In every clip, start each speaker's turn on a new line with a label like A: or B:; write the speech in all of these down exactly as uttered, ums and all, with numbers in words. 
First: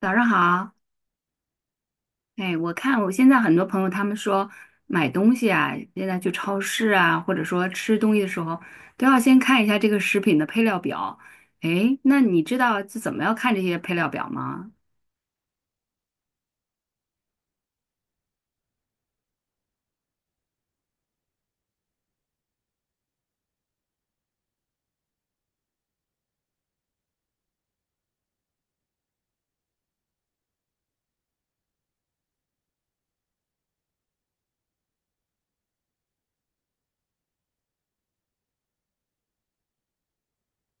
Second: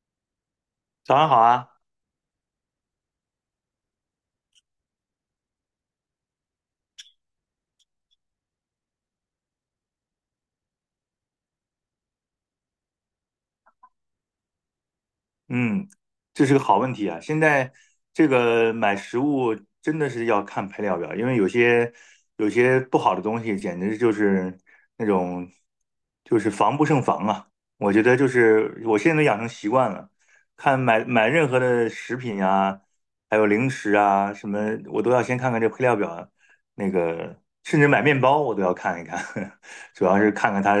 A: 早上好，
B: 早上好啊，
A: 哎，我看我现在很多朋友他们说买东西啊，现在去超市啊，或者说吃东西的时候，都要先看一下这个食品的配料表。哎，那你知道这怎么要看这些配料表吗？
B: 嗯，这是个好问题啊！现在这个买食物真的是要看配料表，因为有些有些不好的东西，简直就是那种就是防不胜防啊！我觉得就是我现在都养成习惯了，看买买任何的食品啊，还有零食啊什么，我都要先看看这配料表，那个甚至买面包我都要看一看，主要是看看它，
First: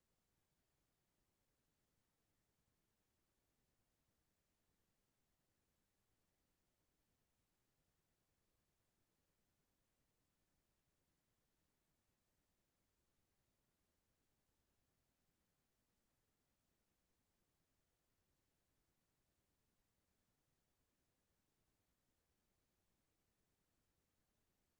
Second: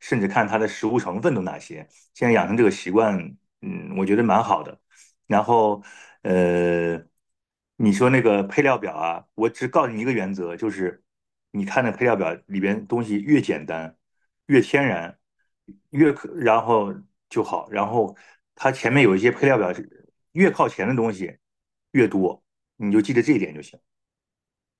B: 甚至看它的食物成分都哪些。现在养成这个习惯，嗯，我觉得蛮好的。然后，呃，你说那个配料表啊，我只告诉你一个原则，就是你看那配料表里边东西越简单、越天然、越可，然后就好。然后它前面有一些配料表是越靠前的东西越多，你就记得这一点就行。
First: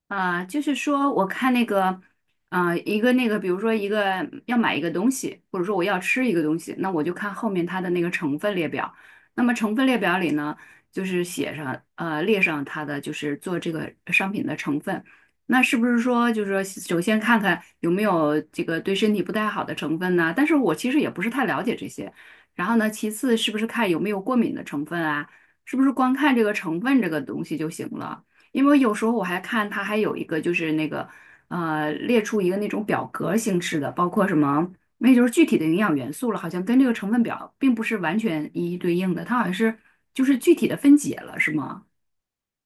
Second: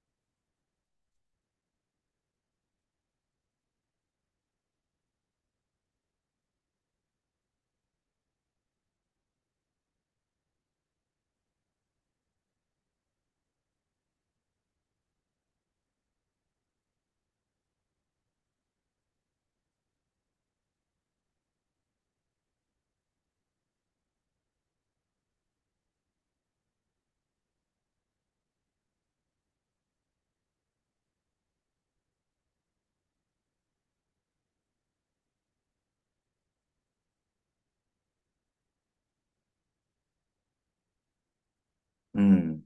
A: 啊，就是说，我看那个，啊、一个那个，比如说一个要买一个东西，或者说我要吃一个东西，那我就看后面它的那个成分列表。那么成分列表里呢，就是写上，呃，列上它的就是做这个商品的成分。那是不是说，就是说，首先看看有没有这个对身体不太好的成分呢？但是我其实也不是太了解这些。然后呢，其次是不是看有没有过敏的成分啊？是不是光看这个成分这个东西就行了？因为有时候我还看它还有一个就是那个呃列出一个那种表格形式的，包括什么，那就是具体的营养元素了，好像跟这个成分表并不是完全一一对应的，它好像是就是具体的分解了，是吗？
B: 嗯，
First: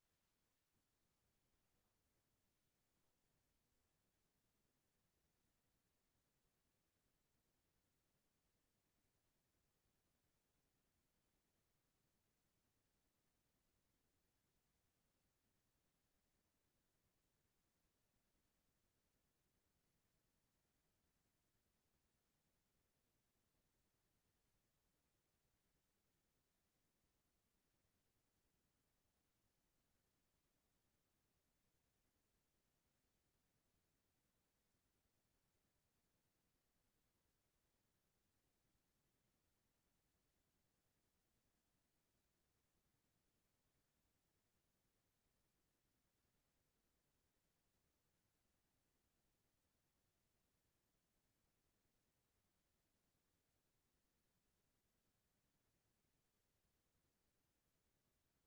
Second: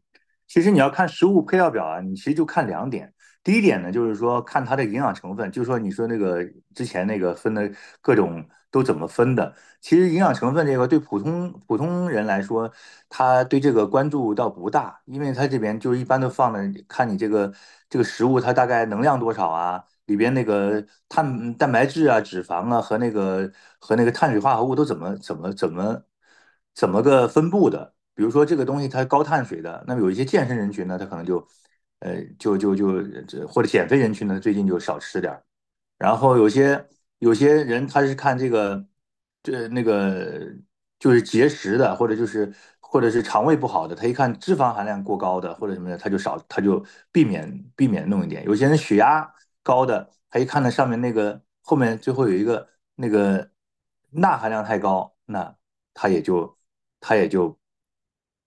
B: 其实你要看食物配料表啊，你其实就看两点。第一点呢，就是说看它的营养成分，就是说你说那个之前那个分的各种都怎么分的。其实营养成分这个对普通普通人来说，他对这个关注倒不大，因为他这边就是一般都放的，看你这个这个食物它大概能量多少啊，里边那个碳蛋白质啊、脂肪啊和那个和那个碳水化合物都怎么怎么怎么怎么个分布的。比如说这个东西它高碳水的，那么有一些健身人群呢，他可能就，呃，就就就或者减肥人群呢，最近就少吃点然后有些有些人他是看这个，这那个就是节食的，或者就是或者是肠胃不好的，他一看脂肪含量过高的或者什么的，他就少他就避免避免弄一点。有些人血压高的，他一看那上面那个后面最后有一个那个钠含量太高，那他也就他也就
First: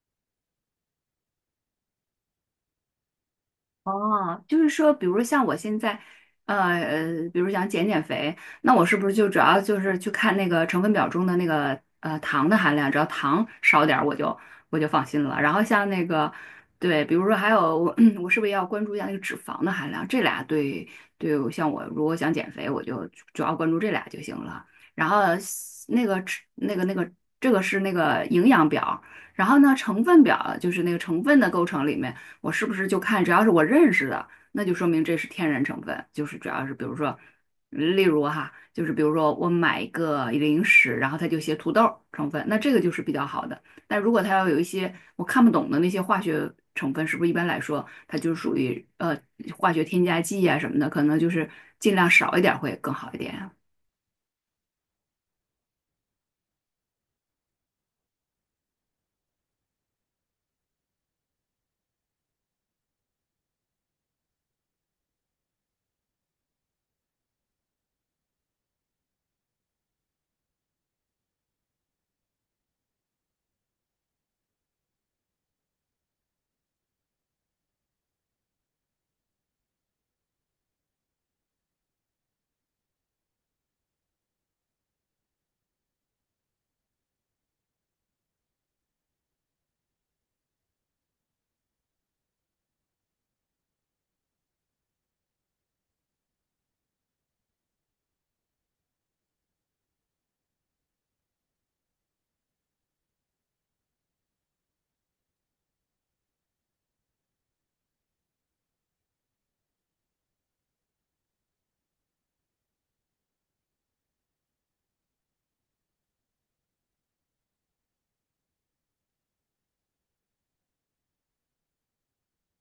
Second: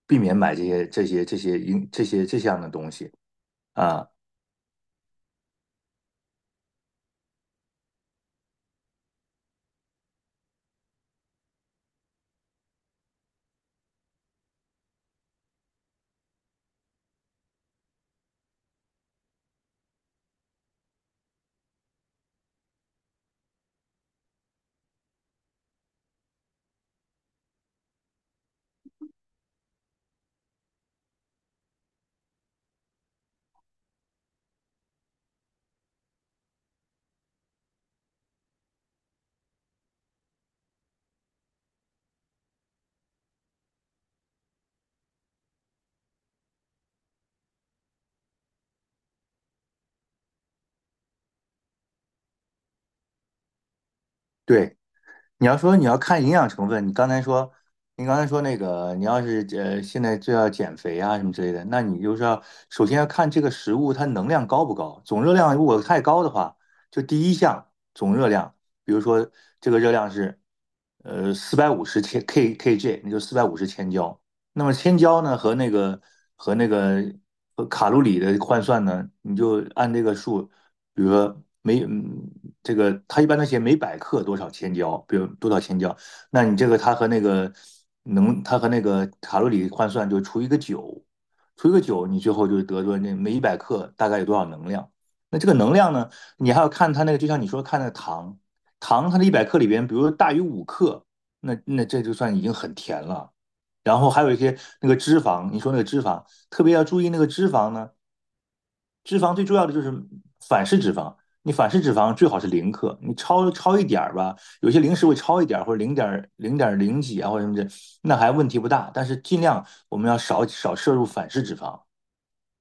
B: 避免买这些这些这些这些这些这样的东西啊。
A: 哦，就是说，比如像我现在，呃呃，比如想减减肥，那我是不是就主要就是去看那个成分表中的那个呃糖的含量，只要糖少点，我就我就放心了。然后像那个，对，比如说还有我，我是不是要关注一下那个脂肪的含量？这俩对对，像我如果想减肥，我就主要关注这俩就行了。然后那个脂那个那个这个是那个营养表，然后呢成分表就是那个成分的构成里面。我是不是就看只要是我认识的，那就说明这是天然成分，就是主要是比如说，例如哈，就是比如说我买一个零食，然后它就写土豆成分，那这个就是比较好的。但如果它要有一些我看不懂的那些化学成分，是不是一般来说它就属于呃化学添加剂啊什么的，可能就是尽量少一点会更好一点啊
B: 对，你要说你要看营养成分，你刚才说，你刚才说那个，你要是呃现在就要减肥啊什么之类的，那你就是要首先要看这个食物它能量高不高，总热量如果太高的话，就第一项总热量，比如说这个热量是呃四百五十千 K KJ，那就四百五十千焦。那么千焦呢和那个和那个和卡路里的换算呢，你就按这个数。比如说每嗯，这个它一般都写每百克多少千焦，比如多少千焦，那你这个它和那个能，它和那个卡路里换算就除一个九，除一个九，你最后就得出那每一百克大概有多少能量。那这个能量呢，你还要看它那个，就像你说看那个糖，糖它的一百克里边，比如说大于五克，那那这就算已经很甜了。然后还有一些那个脂肪，你说那个脂肪，特别要注意那个脂肪呢。脂肪最重要的就是反式脂肪，你反式脂肪最好是零克，你超超一点儿吧，有些零食会超一点儿或者零点零点零几啊或者什么的，那还问题不大。但是尽量我们要少少摄入反式脂肪。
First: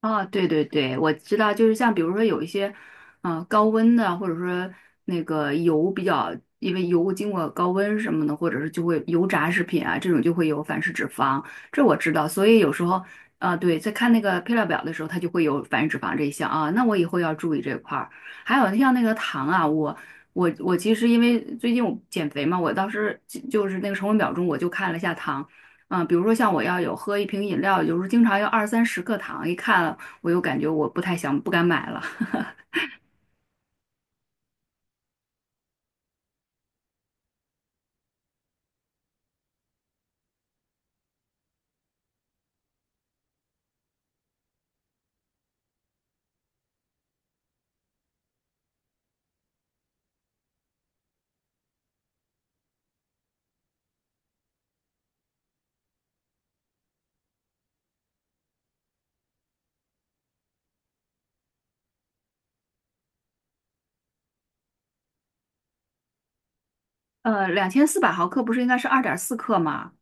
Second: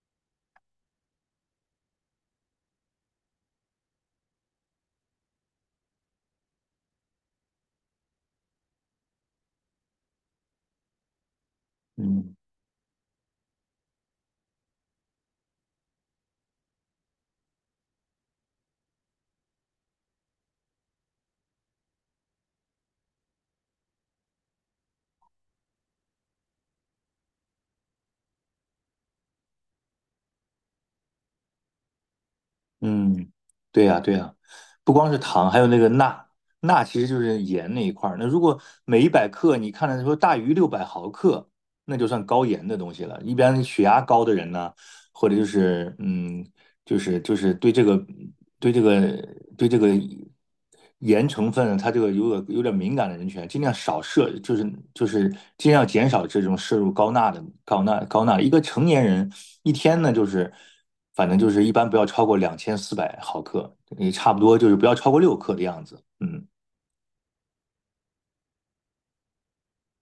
A: 啊，对对对，我知道，就是像比如说有一些，嗯、高温的，或者说那个油比较，因为油经过高温什么的，或者是就会油炸食品啊，这种就会有反式脂肪，这我知道。
B: 嗯
A: 所以有时候，啊、对，在看那个配料表的时候，它就会有反式脂肪这一项啊，那我以后要注意这块儿。还有像那个糖啊，我我我其实因为最近我减肥嘛，我当时就就是那个成分表中我就看了一下糖。嗯，比如说像我要有喝一瓶饮料，有时候经常要二三十克糖，一看我又感觉我不太想，不敢买了。
B: 嗯，对呀对呀，不光是糖，还有那个钠，钠其实就是盐那一块儿。那如果每一百克你看着说大于六百毫克，那就算高盐的东西了。一般血压高的人呢，或者就是嗯，就是就是对这个对这个对这个盐成分，它这个有点有点敏感的人群啊，尽量少摄，就是就是尽量减少这种摄入高钠的高钠高钠。一个成年人一天呢，就是反正就是一般不要超过两千四百毫克，也差不多就是不要超过六克的样子。嗯，
A: 呃，两千四百毫克不是应该是二点四克吗？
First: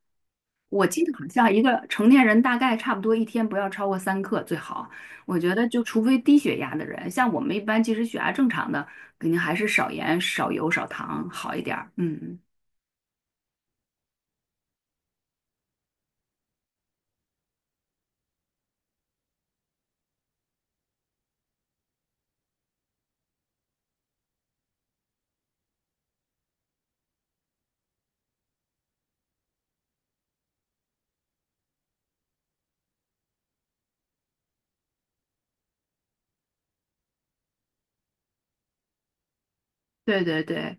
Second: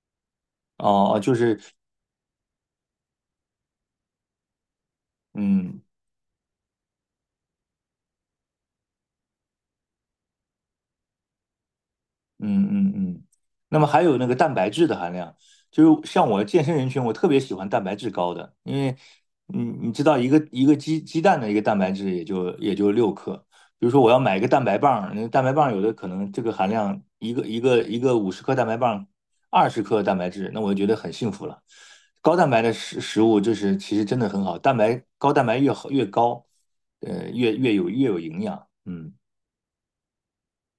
A: 我记得
B: 哦哦，
A: 好
B: 就
A: 像
B: 是
A: 一个成年人大概差不多一天不要超过三克最好。我觉得就
B: 嗯。
A: 除非低血压的人，像我们一般其实血压正常的，肯定还是少盐、少油、少糖好一点儿。嗯，
B: 嗯嗯嗯，那么还有那个蛋白质的含量，就是像我健身人群，我特别喜欢蛋白质高的，因为你你知道一个一个鸡鸡蛋的一个蛋白质也就也就六克，比如说我要买一个蛋白棒，那个蛋白棒有的可能这个含量一个一个一个五十克蛋白棒，二十克蛋白质，那我就觉得很幸福了。高蛋白的食食物就是其实真的很好，蛋白高蛋白越好越高，呃越越有越有营养，嗯
A: 对对对。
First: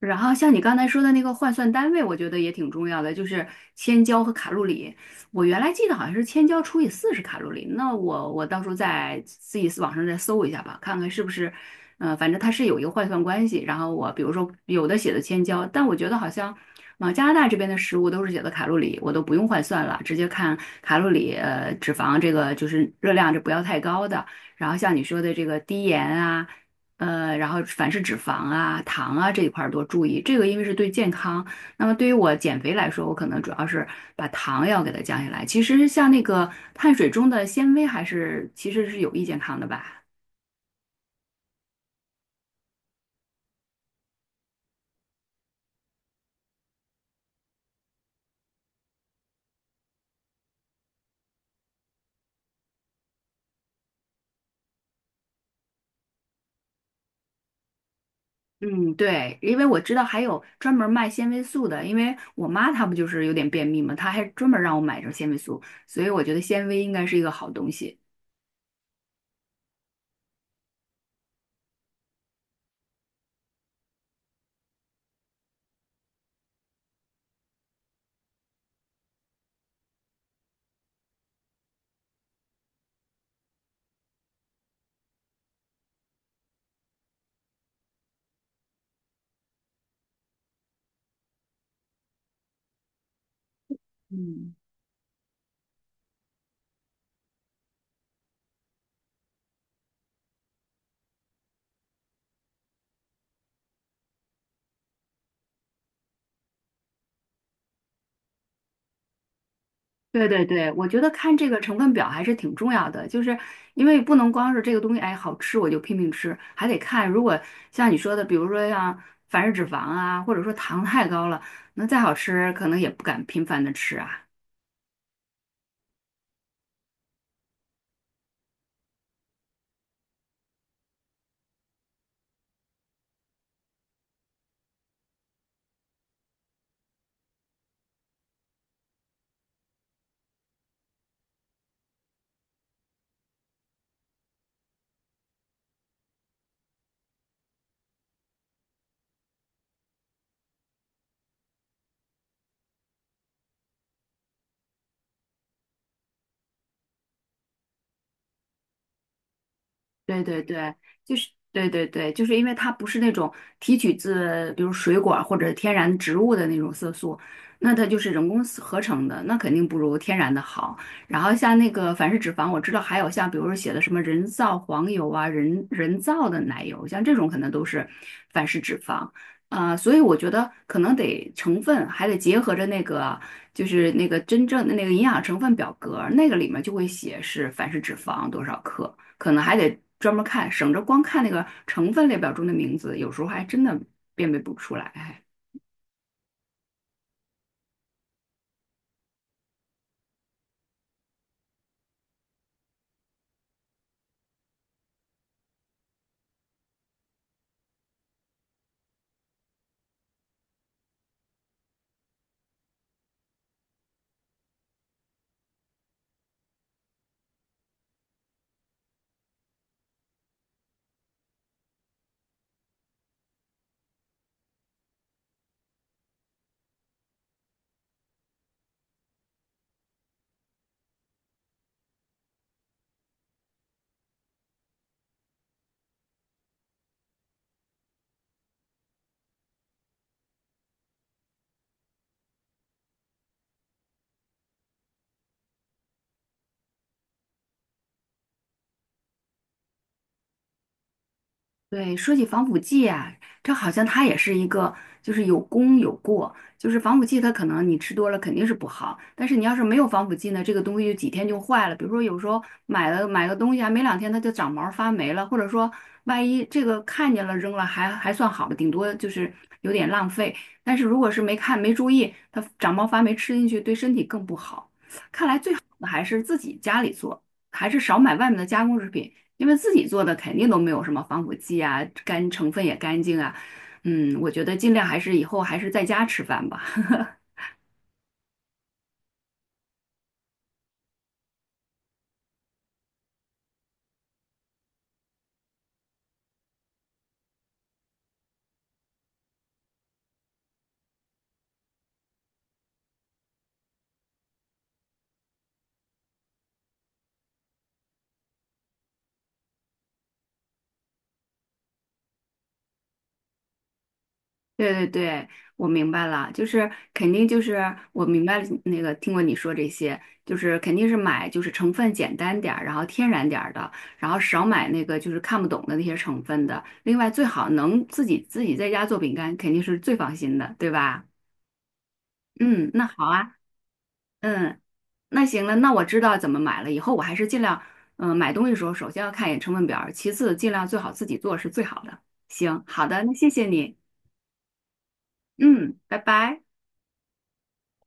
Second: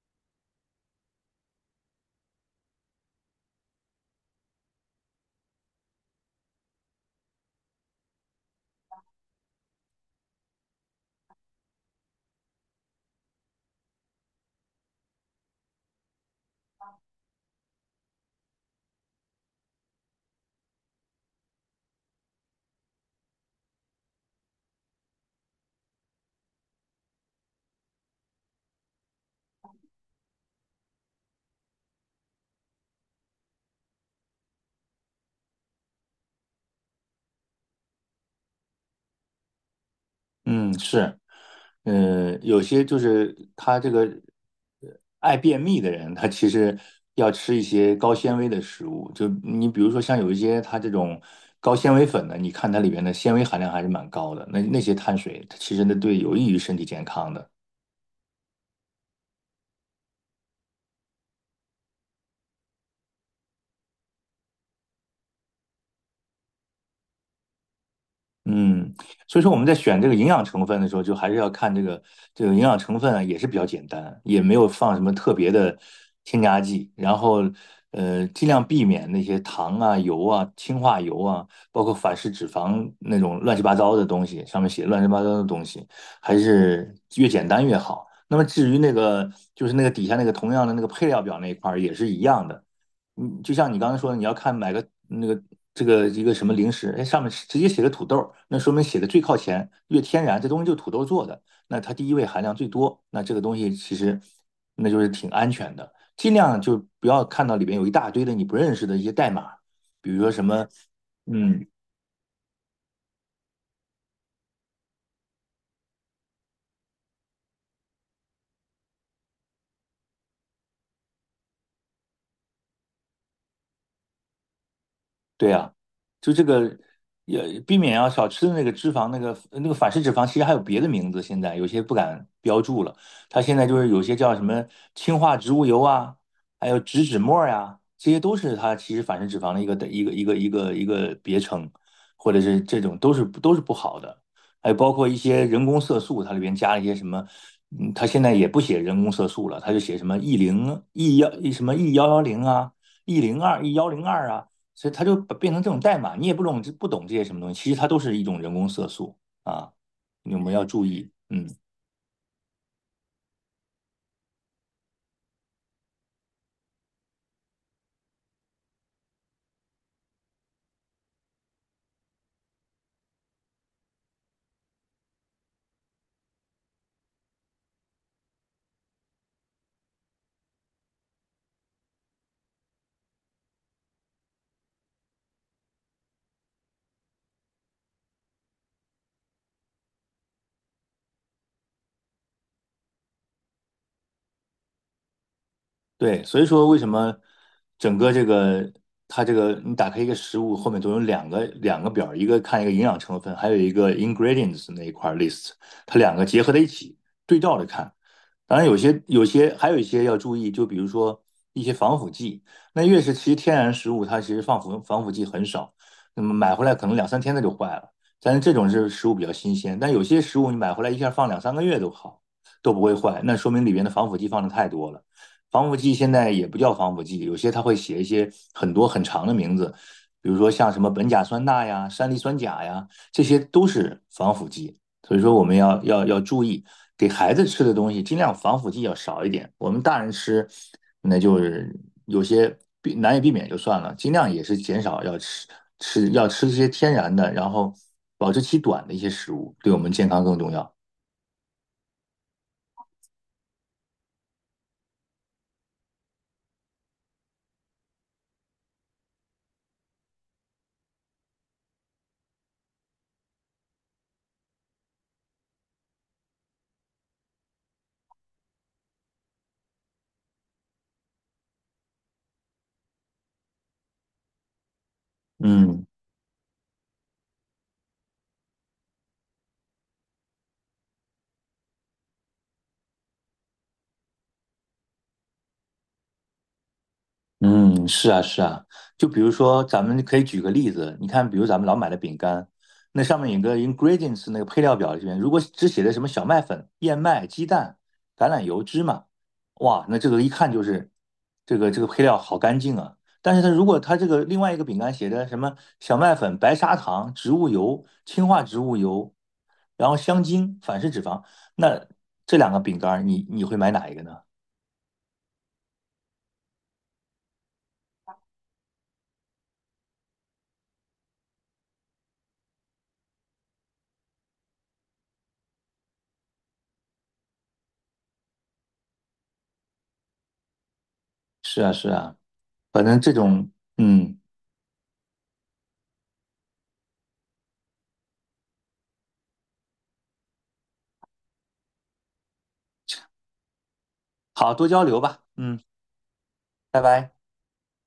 A: 然后像你刚才说的那个换算单位，我觉得也挺重要的，就是千焦和卡路里。我原来记得好像是千焦除以四十卡路里，那我我到时候再自己网上再搜一下吧，看看是不是，呃，反正它是有一个换算关系。然后我比如说有的写的千焦，但我觉得好像往加拿大这边的食物都是写的卡路里，我都不用换算了，直接看卡路里，呃，脂肪这个就是热量，这不要太高的。然后像你说的这个低盐啊。呃，然后凡是脂肪啊、糖啊这一块儿多注意，这个因为是对健康。那么对于我减肥来说，我可能主要是把糖要给它降下来。其实像那个碳水中的纤维还是其实是有益健康的吧。
B: 嗯是。嗯，有些就是他这个呃爱便秘的人，他其实要吃一些高纤维的食物。就你比如说像有一些他这种高纤维粉的，你看它里面的纤维含量还是蛮高的，那那些碳水它其实那对有益于身体健康的。
A: 嗯，对，因为我知道还有专门卖纤维素的，因为我妈她不就是有点便秘嘛，她还专门让我买这个纤维素，所以我觉得纤维应该是一个好东西。
B: 嗯，所以说我们在选这个营养成分的时候，就还是要看这个这个营养成分啊，也是比较简单，也没有放什么特别的添加剂，然后呃，尽量避免那些糖啊、油啊、氢化油啊，包括反式脂肪那种乱七八糟的东西，上面写乱七八糟的东西，还是越简单越好。那么至于那个就是那个底下那个同样的那个配料表那一块儿也是一样的。嗯，就像你刚才说的，你要
A: 嗯。
B: 看买个那个这个一个什么零食，哎，上面直接写个土豆那说明写的最靠前，越天然，这东西就土豆做的，那它第一位含量最多，那这个东西其实那就是挺安全的，尽量就不要看到里边有一大堆的你不认识的一些代码，比如
A: 对
B: 说什
A: 对
B: 么，
A: 对，我觉得看这个
B: 嗯，
A: 成分表还是挺重要的，就是因为不能光是这个东西，哎，好吃我就拼命吃，还得看如果像你说的，比如说像反式脂肪啊，或者说糖太高了，那再好吃可能也不敢频繁的吃啊。
B: 对呀，就这个也避免要少吃的那个脂肪，那个那个反式脂肪，其实还有别的名字，现在有些不敢标注了。它现在就是有些叫什么氢化植物油啊，还有植脂末呀、这些都是它其实反式脂肪的一个一个一个一个一个别称，或者是这种都是都是不好的。还有包括一些人工色素，它里边加了一些什么，嗯，它现在也不写人工色素了，它就写什么 E 零 E 幺什么 E 幺幺零啊。E 零二、E 幺零二啊所以它就把变成这种代码，你也不懂不懂这些什么东西，其实它都是一种人工色素啊，
A: 对
B: 你
A: 对
B: 们要
A: 对，
B: 注意，
A: 就是
B: 嗯。
A: 对对对，就是因为它不是那种提取自比如水果儿或者天然植物的那种色素，那它就是人工合成的，那肯定不如天然的好。然后像那个反式脂肪，我知道还有像比如说写的什么人造黄油啊、人人造的奶油，像这种可能都是反式脂肪。啊、所以我觉得可能得成分还得结合着那个，就是那个真正的那个营养成分表格儿那个里面就会写是反式脂肪多少克，可能还得专门看，省着光看那个成分列表中的名字，有时候还真的辨别不出来。哎
B: 对，所以说为什么整个这个它这个你打开一个食物后面都有两个两个表儿一个看一个营养成分，还有一个 ingredients 那一块儿 list，它两个结合在一起对照着看。当然有些有些还有一些要注意，就比如说一些防腐剂，那越是其实天然食物它其实防腐防腐剂很少，那么买回来可能两三天它就坏了。但是这种是食物比较新鲜，但有些食物你买回来一下放两三个月都好，都不会坏，那说明里边的防腐剂放的太多了。防腐剂现在也不叫防腐剂，有些它会写一些很多很长的名字，比如说像什么苯甲酸钠呀、山梨酸钾呀，这些都是防腐剂。所以说我们要要要注意，给孩子吃的东西尽量防腐剂要少一点。我们大人吃，那就是有些避难以避免就算了，尽量也是减少要吃吃要吃一些天然的，然后保质期短的一些食物，对我们健康更重要。
A: 对，说起防腐剂啊，这好像它也是一个，就是有功有过。就是防腐剂，它可能你吃多了肯定是不好，但是你要是没有防腐剂呢，这个东西就几天就坏了。比如说有时候买了买个东西啊，没两天它就长毛发霉了，或者说万一这个看见了扔了还还算好的，顶多就是有点浪费。但是如果是没看没注意，它长毛发霉吃进去对身体更不好。看来最好
B: 嗯。
A: 的还是自己家里做，还是少买外面的加工食品。因为自己做的肯定都没有什么防腐剂啊，干成分也干净啊。嗯，我觉得尽量还是以后还是在家吃饭吧。
B: 嗯，是啊，是啊，就比如说，咱们可以举个例子，你看，比如咱们老买的饼干，那上面有个 ingredients 那个配料表里面，如果只写的什么小麦粉、燕麦、鸡蛋、橄榄油、芝麻，哇，那这个一看就是这个这个配料好干净啊。但是它如果它这个另外一个饼干写的什么小麦粉、白砂糖、植物油、氢化植物油，然后香精、反式脂肪，那这两个饼干儿你你会买哪一个呢？
A: 对对对，我明白了，就是肯定就是我明白了那个听过你说这些，就是肯定是买就是成分简单点儿，然后天然点儿的，然后少买那个就是看不懂的那些成分的。另外最好能自己自己在家做饼干，肯定是最放心的，对吧？
B: 是啊，是啊，
A: 嗯，
B: 反
A: 那
B: 正
A: 好
B: 这
A: 啊，
B: 种嗯。
A: 嗯。那行了，那我知道怎么买了。以后我还是尽量，嗯、买东西的时候首先要看一眼成分表儿其次尽量最好自己做是最好的。行，好的，那谢谢你，
B: 好，多交流吧。嗯，
A: 嗯，拜拜。
B: 拜拜。